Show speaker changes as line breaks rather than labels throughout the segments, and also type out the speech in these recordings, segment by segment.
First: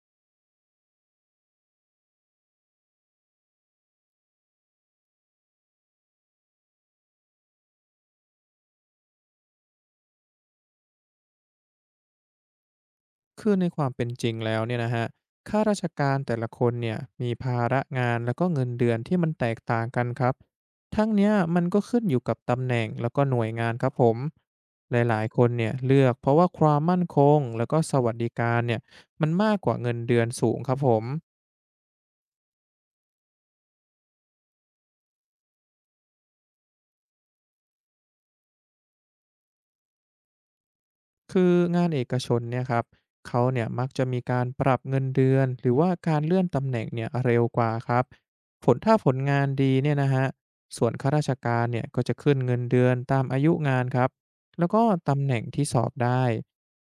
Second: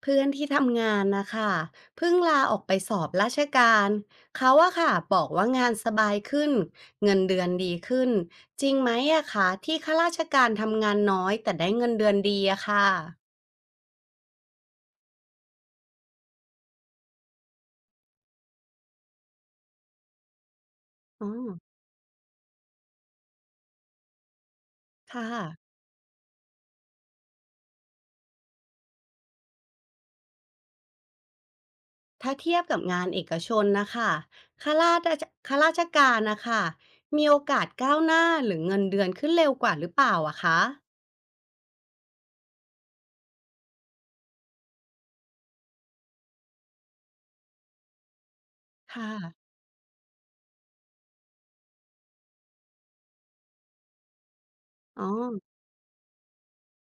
เพื่อนที่ทำงานนะคะเพิ่งลาออกไปสอบราชการเขาอะค่ะบอกว่างานสบายขึ้นเงินเดือนดีขึ้นจริงไหมอะคะที่ข้าราชการทำงานน้อยแต่ได้เงินเดือนดีอะค่ะ
คือในความเป็นจริงแล้วเนี่ยนะฮรัข้าราชการแต่ละคนเนี่ยมีภาระงานแล้วก็เงินเดือนที่มันแตกต่างกันครับทั้ง
อ๋อ
เนี้ยมันก็ขึ้นอยู่กับตำแหน่งแล้วก็หน่วยงานครับผมหลาย
ค่ะ
ๆคนเนี่ยเลือกเพราะว่าความมั่นคงแล้วก็สวัสดิการเนี่ยมันมากกว่าเงินเดือนสูงครับผม
ถ้าเทียบกับงานเอกชนนะคะข้าราข้าราชการนะคะมีโอกาสก้าวหน้าหรือเงินเดือนขึ้นเร็วกว่าหรือเปล่าอะคะ
คืองานเอกชนเนี่ยครับเขาเนี่ยมักจะมีการปรับเงินเดือนหรือว่าการเลื่อนตำแหน่งเนี่ยเร็วกว่าครับผลถ้าผ
ค่ะ
ลงานดีเนี่ยนะฮะส่วนข้าราชการเนี่ยก็จะขึ้นเงินเดือนตามอายุงานครับแล้วก็
อ๋อ
ตำแหน่งที่สอบได้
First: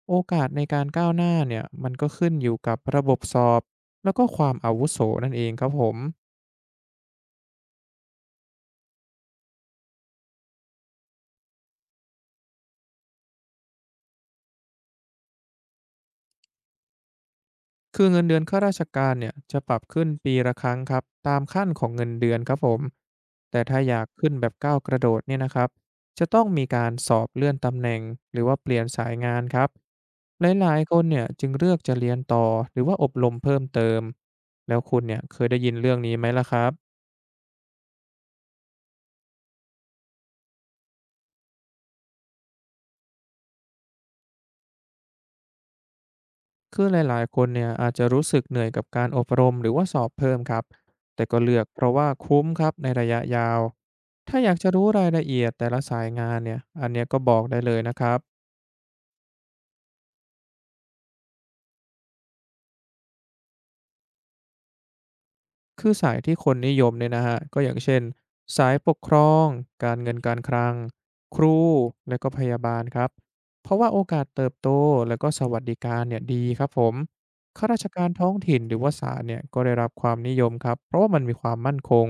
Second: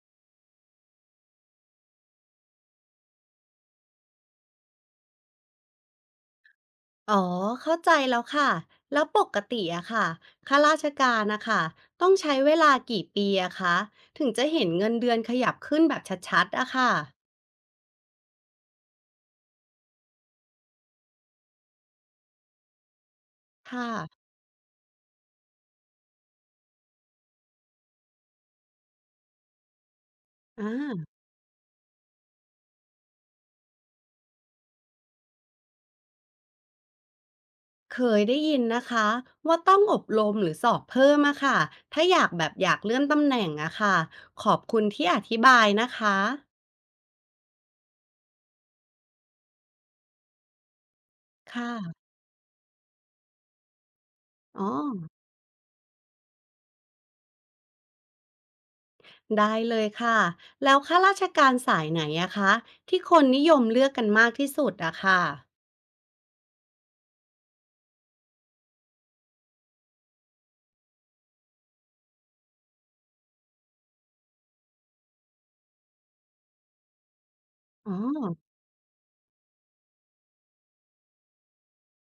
โอกาสในการก้าวหน้าเนี่ยมันก็ขึ้นอยู่กับระบบสอบแล้วก็ความอาวุโสนั่นเองครับผม
อ๋อ เข้าใจแล้วค่ะ แล้วปกติอะค่ะข้าราชการนะคะต้องใช้เวลากี่ปีอะคะถึงจะเห็นเงินเดือนขยับขึ้นแบบชัดๆอะค่ะ
คือเงินเดือนข้าราชการเนี่ยจะปรับขึ้นปีละครั้งครับตามขั้นของเงินเดือนครับผมแต่ถ้า
ค่ะ
อยากขึ้นแบบก้าวกระโดดเนี่ยนะครับจะต้องมีการสอบเลื่อนตำแหน่งหรือว่าเปลี่ยนสายงานครับ
อ่
หลายๆคนเนี่
า
ยจึงเลือกจะเรียนต่อหรือว่าอบรมเพิ่มเติมแล้วคุณเนี่ยเคยได้ยินเรื่องนี้ไหมล่ะครับ
เคยได้ยินนะคะว่าต้องอบรมหรือสอบเพิ่มอะค่ะถ้าอยากเลื่อนตำแหน่งอะค่ะขอบคุณที่อธิบายนะคะ
คือหลายๆคนเนี่ยอาจจะรู้สึกเหนื่อยกับการอบรมหรือว่าสอบเพิ่มครับแต่ก็
ค
เลือกเพราะ
่ะ
ว่าคุ้มครับในระยะยาวถ้าอยาก
อ๋อ
จะรู้รายละเอียดแต่ละสายงานเนี่ยอันเนี้ยก็บอกได้เลยนะครับ
ได้เลยค่ะ แล้วข้าราชการสายไหนอะคะที่คนนิยมเลือกกันมากที่สุดอะค่ะ
คือสายที่คนนิยมเนี่ยนะฮะก็อย่างเช่นสายปกครองการเงินการคลังครูและก็พยาบาลครับเพราะว่าโอกาสเติบโตและก็สวัสดิการเนี่ยดีครับผมข้าราช
อ๋อ
การท้องถิ่นหรือว่าศาลเนี่ยก็ได้รับความนิยมครับเพราะว่ามันมีความมั่นคง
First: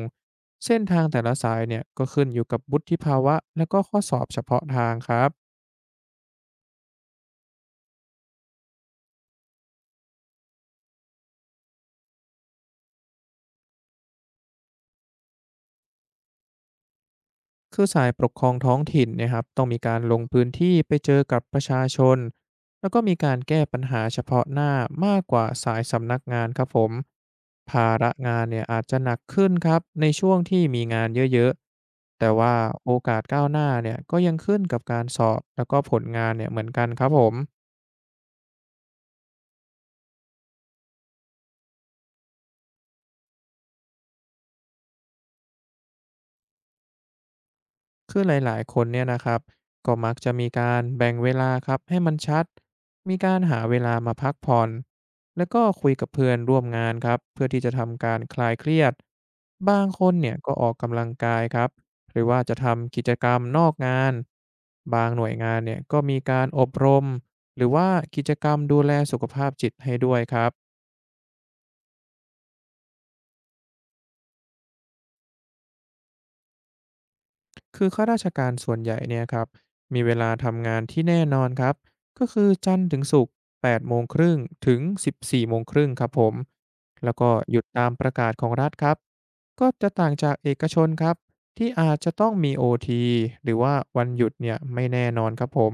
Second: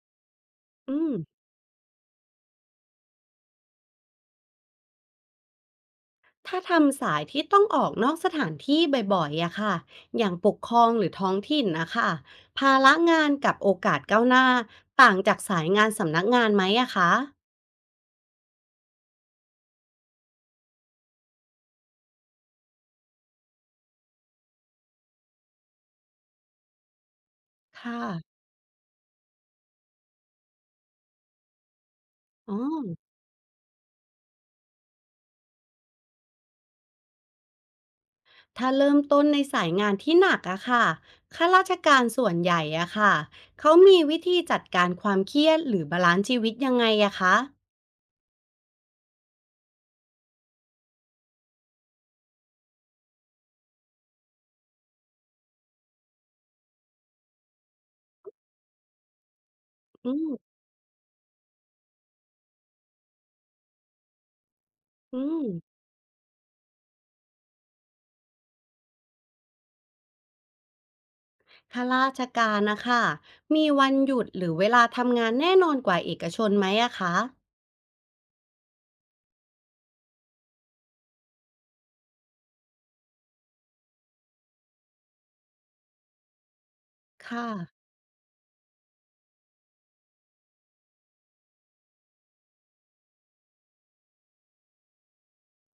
เส้น
อื
ทาง
ม
แต่ละสายเนี่ยก็ขึ้นอยู่กับวุฒิภาวะและก็ข้อสอบเฉพาะทางครับ
ถ้าทำสายที่ต้องออกนอกสถานที่บ่อยๆอะค่ะอย่างปกครองหรือท้องถิ่นนะคะภาระงานกับโอกาสก้าวหน้าต่างจากสายงานสำนักงานไหมอะคะ
คือสายปกครองท้องถิ่นเนะครับต้องมีการลงพื้นที่ไปเจอกับประชาชนแล้วก็มีการแก้ปัญหาเฉพาะหน้ามากกว่าสายสำนักงานครับผม
ค
ภาระ
่ะ
งานเนี่ยอาจจะหนักขึ้นครับในช่วงที่มีงานเยอะๆแต่
อ๋
ว่า
อ
โอกาสก้าวหน้าเนี่ยก็ยังขึ้นกับการสอบแล้วก็ผลงานเนี่ยเหมือนกันครับผม
ถ้าเริ่มต้นในสายงานที่หนักอะค่ะข้าราชการส่วนใหญ่อะค่ะเขามีวิธีจัดการความเครียดหรือบาลานซ์ชีวิตยังไงอะคะ
คือหลายๆคนเนี่ยนะครับก็มักจะมีการแบ่งเวลาครับให้มันชัดมีการหาเวลามาพักผ่อนแล้วก็คุยกับเพื่อนร่วมงานครับเพื่อที่จะทำการคลายเครียดบางค
อื
น
ม
เนี่ยก็ออกกำลังกายครับหรือว่าจะทำกิจกรรมนอกงานบางห
อื
น่วย
ม
งานเนี่ยก็มีการอบรมหรือว่ากิจกรรมดูแลสุขภาพจิตให้ด้วยครับ
ข้าราชการนะคะมีวันหยุดหรือเวลาทำงานแน่นอนกว่าเอกชนไหมอะคะ
คือข้าราชการส่วนใหญ่เนี่ยครับมีเวลาทำงานที่แน่นอนครับก็คือจันทร์ถึงศุกร์8โมงครึ่งถึง 14โมงครึ่งครับผมแล้วก็
ค่ะ
หยุดตามประกาศของรัฐครับก็จะต่างจากเอกชนครับที่อาจจะต้องมี OT หรือว่าวันหยุดเนี่ยไม่แน่นอนครับผม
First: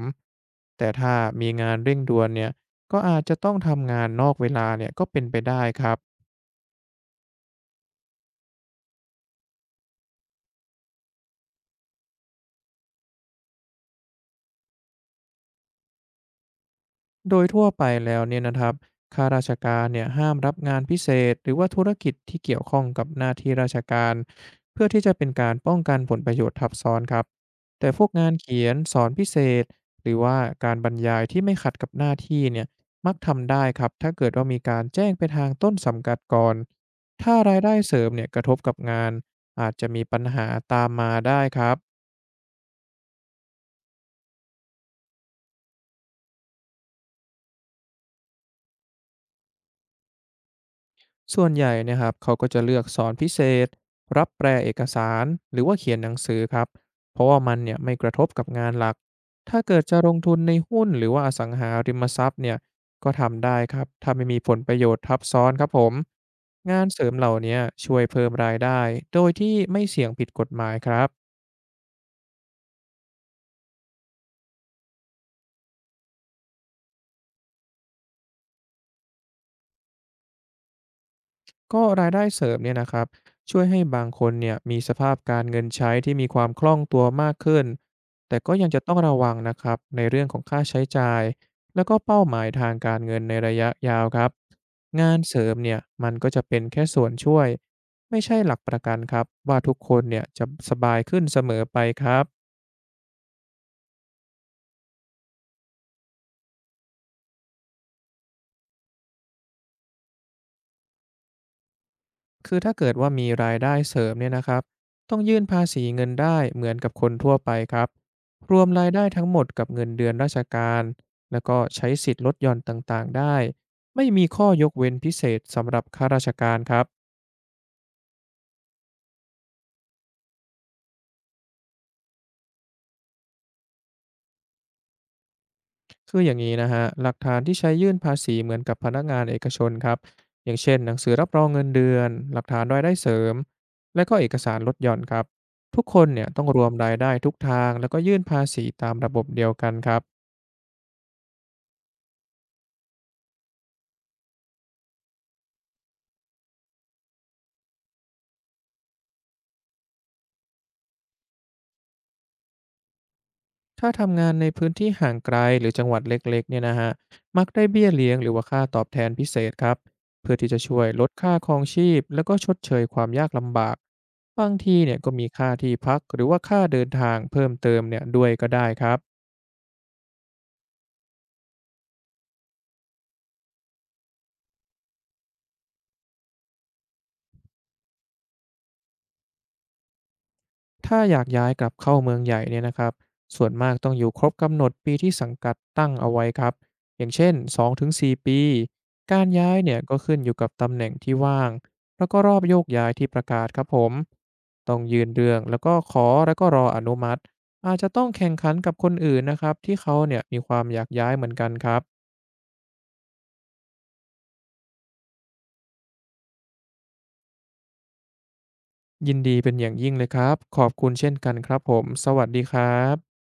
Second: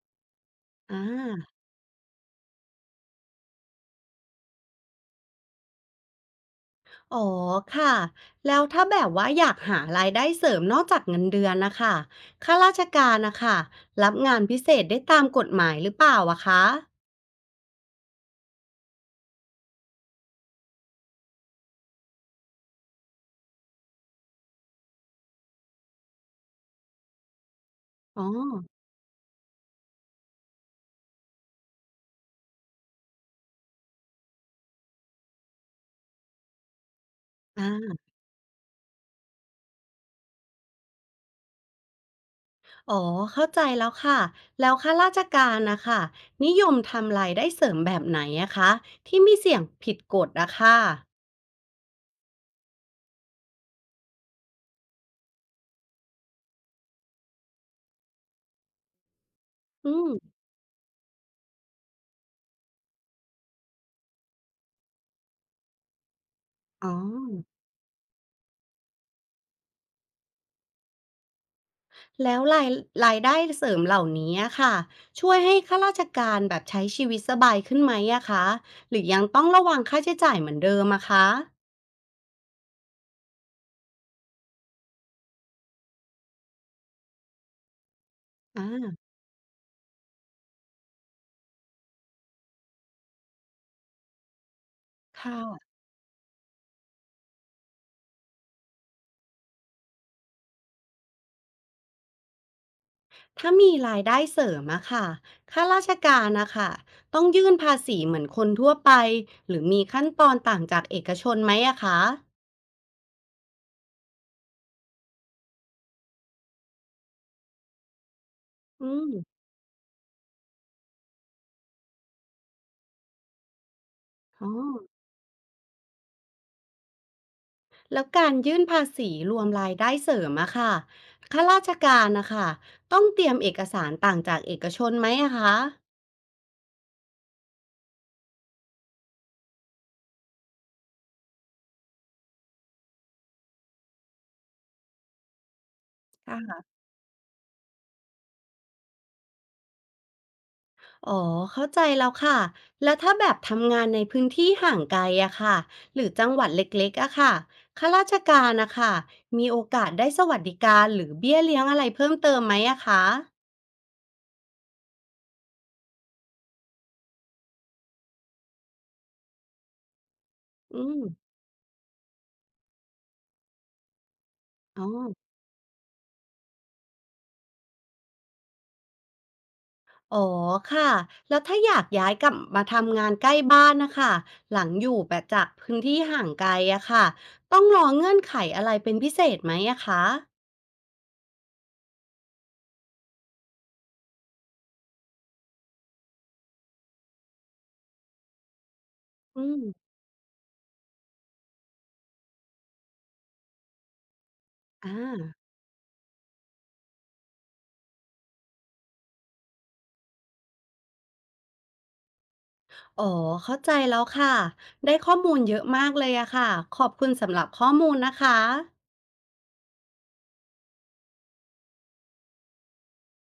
แต่
อา
ถ้ามีงานเร่งด่วนเนี่ยก็อาจจะต้องทำงานนอกเวลาเนี่ยก็เป็นไปได้ครับ
อ๋อค่ะแล้วถ้าแบบว่าอยากหารายได้เสริมนอกจากเงินเดือนนะคะข้าราชการนะคะรับงานพิเศษได้ตามกฎหมายหรือเปล่าอะคะ
โดยทั่วไปแล้วเนี่ยนะครับข้าราชการเนี่ยห้ามรับงานพิเศษหรือว่าธุรกิจที่เกี่ยวข้องกับหน้าที่ราชการเพื่อที่จะเป็นการป้องกันผลประโยชน์ทับซ้อนครับแต่พวก
อ๋อ
งานเขียนสอนพิเศษหรือว่าการบรรยายที่ไม่ขัดกับหน้าที่เนี่ยมักทำได้ครับถ้าเกิดว่ามีการแจ้งไปทางต้นสังกัดก่อน ถ้ารายได้เส
อา
ริมเนี่ยกระทบกับงานอาจจะมีปัญหาตามมาได้ครับ
อ๋อเข้าใจแล้วค่ะแล้วข้าราชการน่ะค่ะนิยมทำรายได้เสริมแบบไหนอะคะที่ไม่เสี่ยงผิดกฎอะค่ะ
ส่วนใหญ่เนะครับเขาก็จะเลือกสอนพิเศษรับแปลเอกสารหรือว่าเขียนหนังสือครับเพราะว่ามันเนี่ยไม่กระทบกับงานหลักถ้าเกิด
อื
จะลง
ม
ทุนในหุ้นหรือว่าอสังหาริมทรัพย์เนี่ยก็ทำได้ครับถ้าไม่มีผลประโยชน์ทับซ้อนครับผมงาน
อ๋อ
เสริมเหล่านี้ช่วยเพิ่มรายได้โดยที่ไม่เสี่ยงผิดกฎหมายครับ
แล้วรายได้เสริมเหล่านี้อะค่ะช่วยให้ข้าราชการแบบใช้ชีวิตสบายขึ้นไหมอะคะหรือยังต้องระวังค่าใช้จ่ายเหมือนเดิมอะคะ
ก็รายได้เสริมเนี่ยนะครับช่วยให้บางคนเนี่ยมีสภาพการเงินใช้ที่มีความคล่องตัวมากขึ้นแต่ก็
อา
ยังจะต้องระวังนะครับในเรื่องของค่าใช้จ่ายแล้วก็เป้าหมายทางการเงินในระยะยาวครับงาน
ค
เสริม
่ะ
เนี่ยมันก็จะเป็นแค่ส่วนช่วยไม่ใช่หลักประกันครับว่าทุกคนเนี่ยจะสบายขึ้นเสมอไปครับ
ถ้ามีรายได้เสริมอะค่ะข้าราชการนะคะต้องยื่นภาษีเหมือนคนทั่วไปหรือมีขั้นตอนต่างจากเอกชนไหมอะคะ
คือถ้าเกิดว่ามีรายได้เสริมเนี่ยนะครับต้องยื่นภาษีเงินได้เหมือนกับคนทั่วไปครับรวมรา
อื
ยได้
ม
ทั้งหมดกับเงินเดือนราชการแล้วก็ใช้สิทธิ์ลดหย่อนต่างๆได้ไม่มีข้อ
อ๋อ
ยกเว้นพิเศษสำหรับข้าราชการครับ
แล้วการยื่นภาษีรวมรายได้เสริมอะค่ะข้าราชการนะค่ะต้องเตรียมเอกสารต่างจากเอกชนไหมอะค
คืออย่างนี้นะฮะหลักฐานที่ใช้ยื่นภาษีเหมือนกับพนักงานเอกชนครับอย่างเช่นหนังสือรับรองเงินเดือนหลักฐานรายได้เสริมและก็เอกสารลดหย่อนครับทุกคนเนี่ยต้องร
ะ
วมรายได้ทุกทางแล้วก็ยื่นภาษีตามระบบเดียวกันครับ
อ๋อ เข้าใจแล้วค่ะ แล้วถ้าแบบทำงานในพื้นที่ห่างไกลอะค่ะหรือจังหวัดเล็กๆอะค่ะข้าราชการอะค่ะมีโอกาสได้สวัสดิการหรือเบี้ยเลี้ยงอะไรเพิ่มเติมไหมอะคะ
ถ้าทำงานในพื้นที่ห่างไกลหรือจังหวัดเล็กๆเนี่ยนะฮะมักได้เบี้ยเลี้ยงหรือว่าค่าตอบแทนพิเศษครับ เพื่อที่จะช่ว
อื
ย
ม
ลดค่าครองชีพแล้วก็ชดเชยความยากลำบาก บางที
อ๋อ
เนี่ยก็มีค่าที่พักหรือว่าค่าเดินทางเพิ่มเติมเนี่ยด้วยก็ได้ครับ
อ๋อค่ะแล้วถ้าอยากย้ายกลับมาทำงานใกล้บ้านนะคะหลังอยู่แบบจากพื้นที่ห่างไกลอะค่ะต้องรอเงื่อนไขอะไรเป็นพิเศษไหมอะคะ
ถ้าอยากย้ายกลับเข้าเมืองใหญ่เนี่ยนะครับส่วนมากต้องอยู่ครบกำหนดปีที่สังกัดตั้งเอาไว้ครับ อย่างเช่น2-4ปี การ
อื
ย้ายเนี่ย
ม
ก็ขึ้นอยู่กับตำแหน่งที่ว่างแล้วก็รอบโยกย้ายที่ประกาศครับผม ต้อง
อ่
ยืนเรื่อง
า
แล้วก็ขอแล้วก็รออนุมัติ อาจจะต้องแข่งขันกับคนอื่นนะครับที่เขาเนี่ยมีความอยากย้ายเหมือนกันครับ
อ๋อเข้าใจแล้วค่ะ ได้ข้อมูลเยอะมากเลยอะค่ะ ขอบคุณสำหรับข้อมูลนะคะ
ยินดีเป็นอย่างยิ่งเลยครับขอบคุณเช่นกันครับผม สวัสดีครับ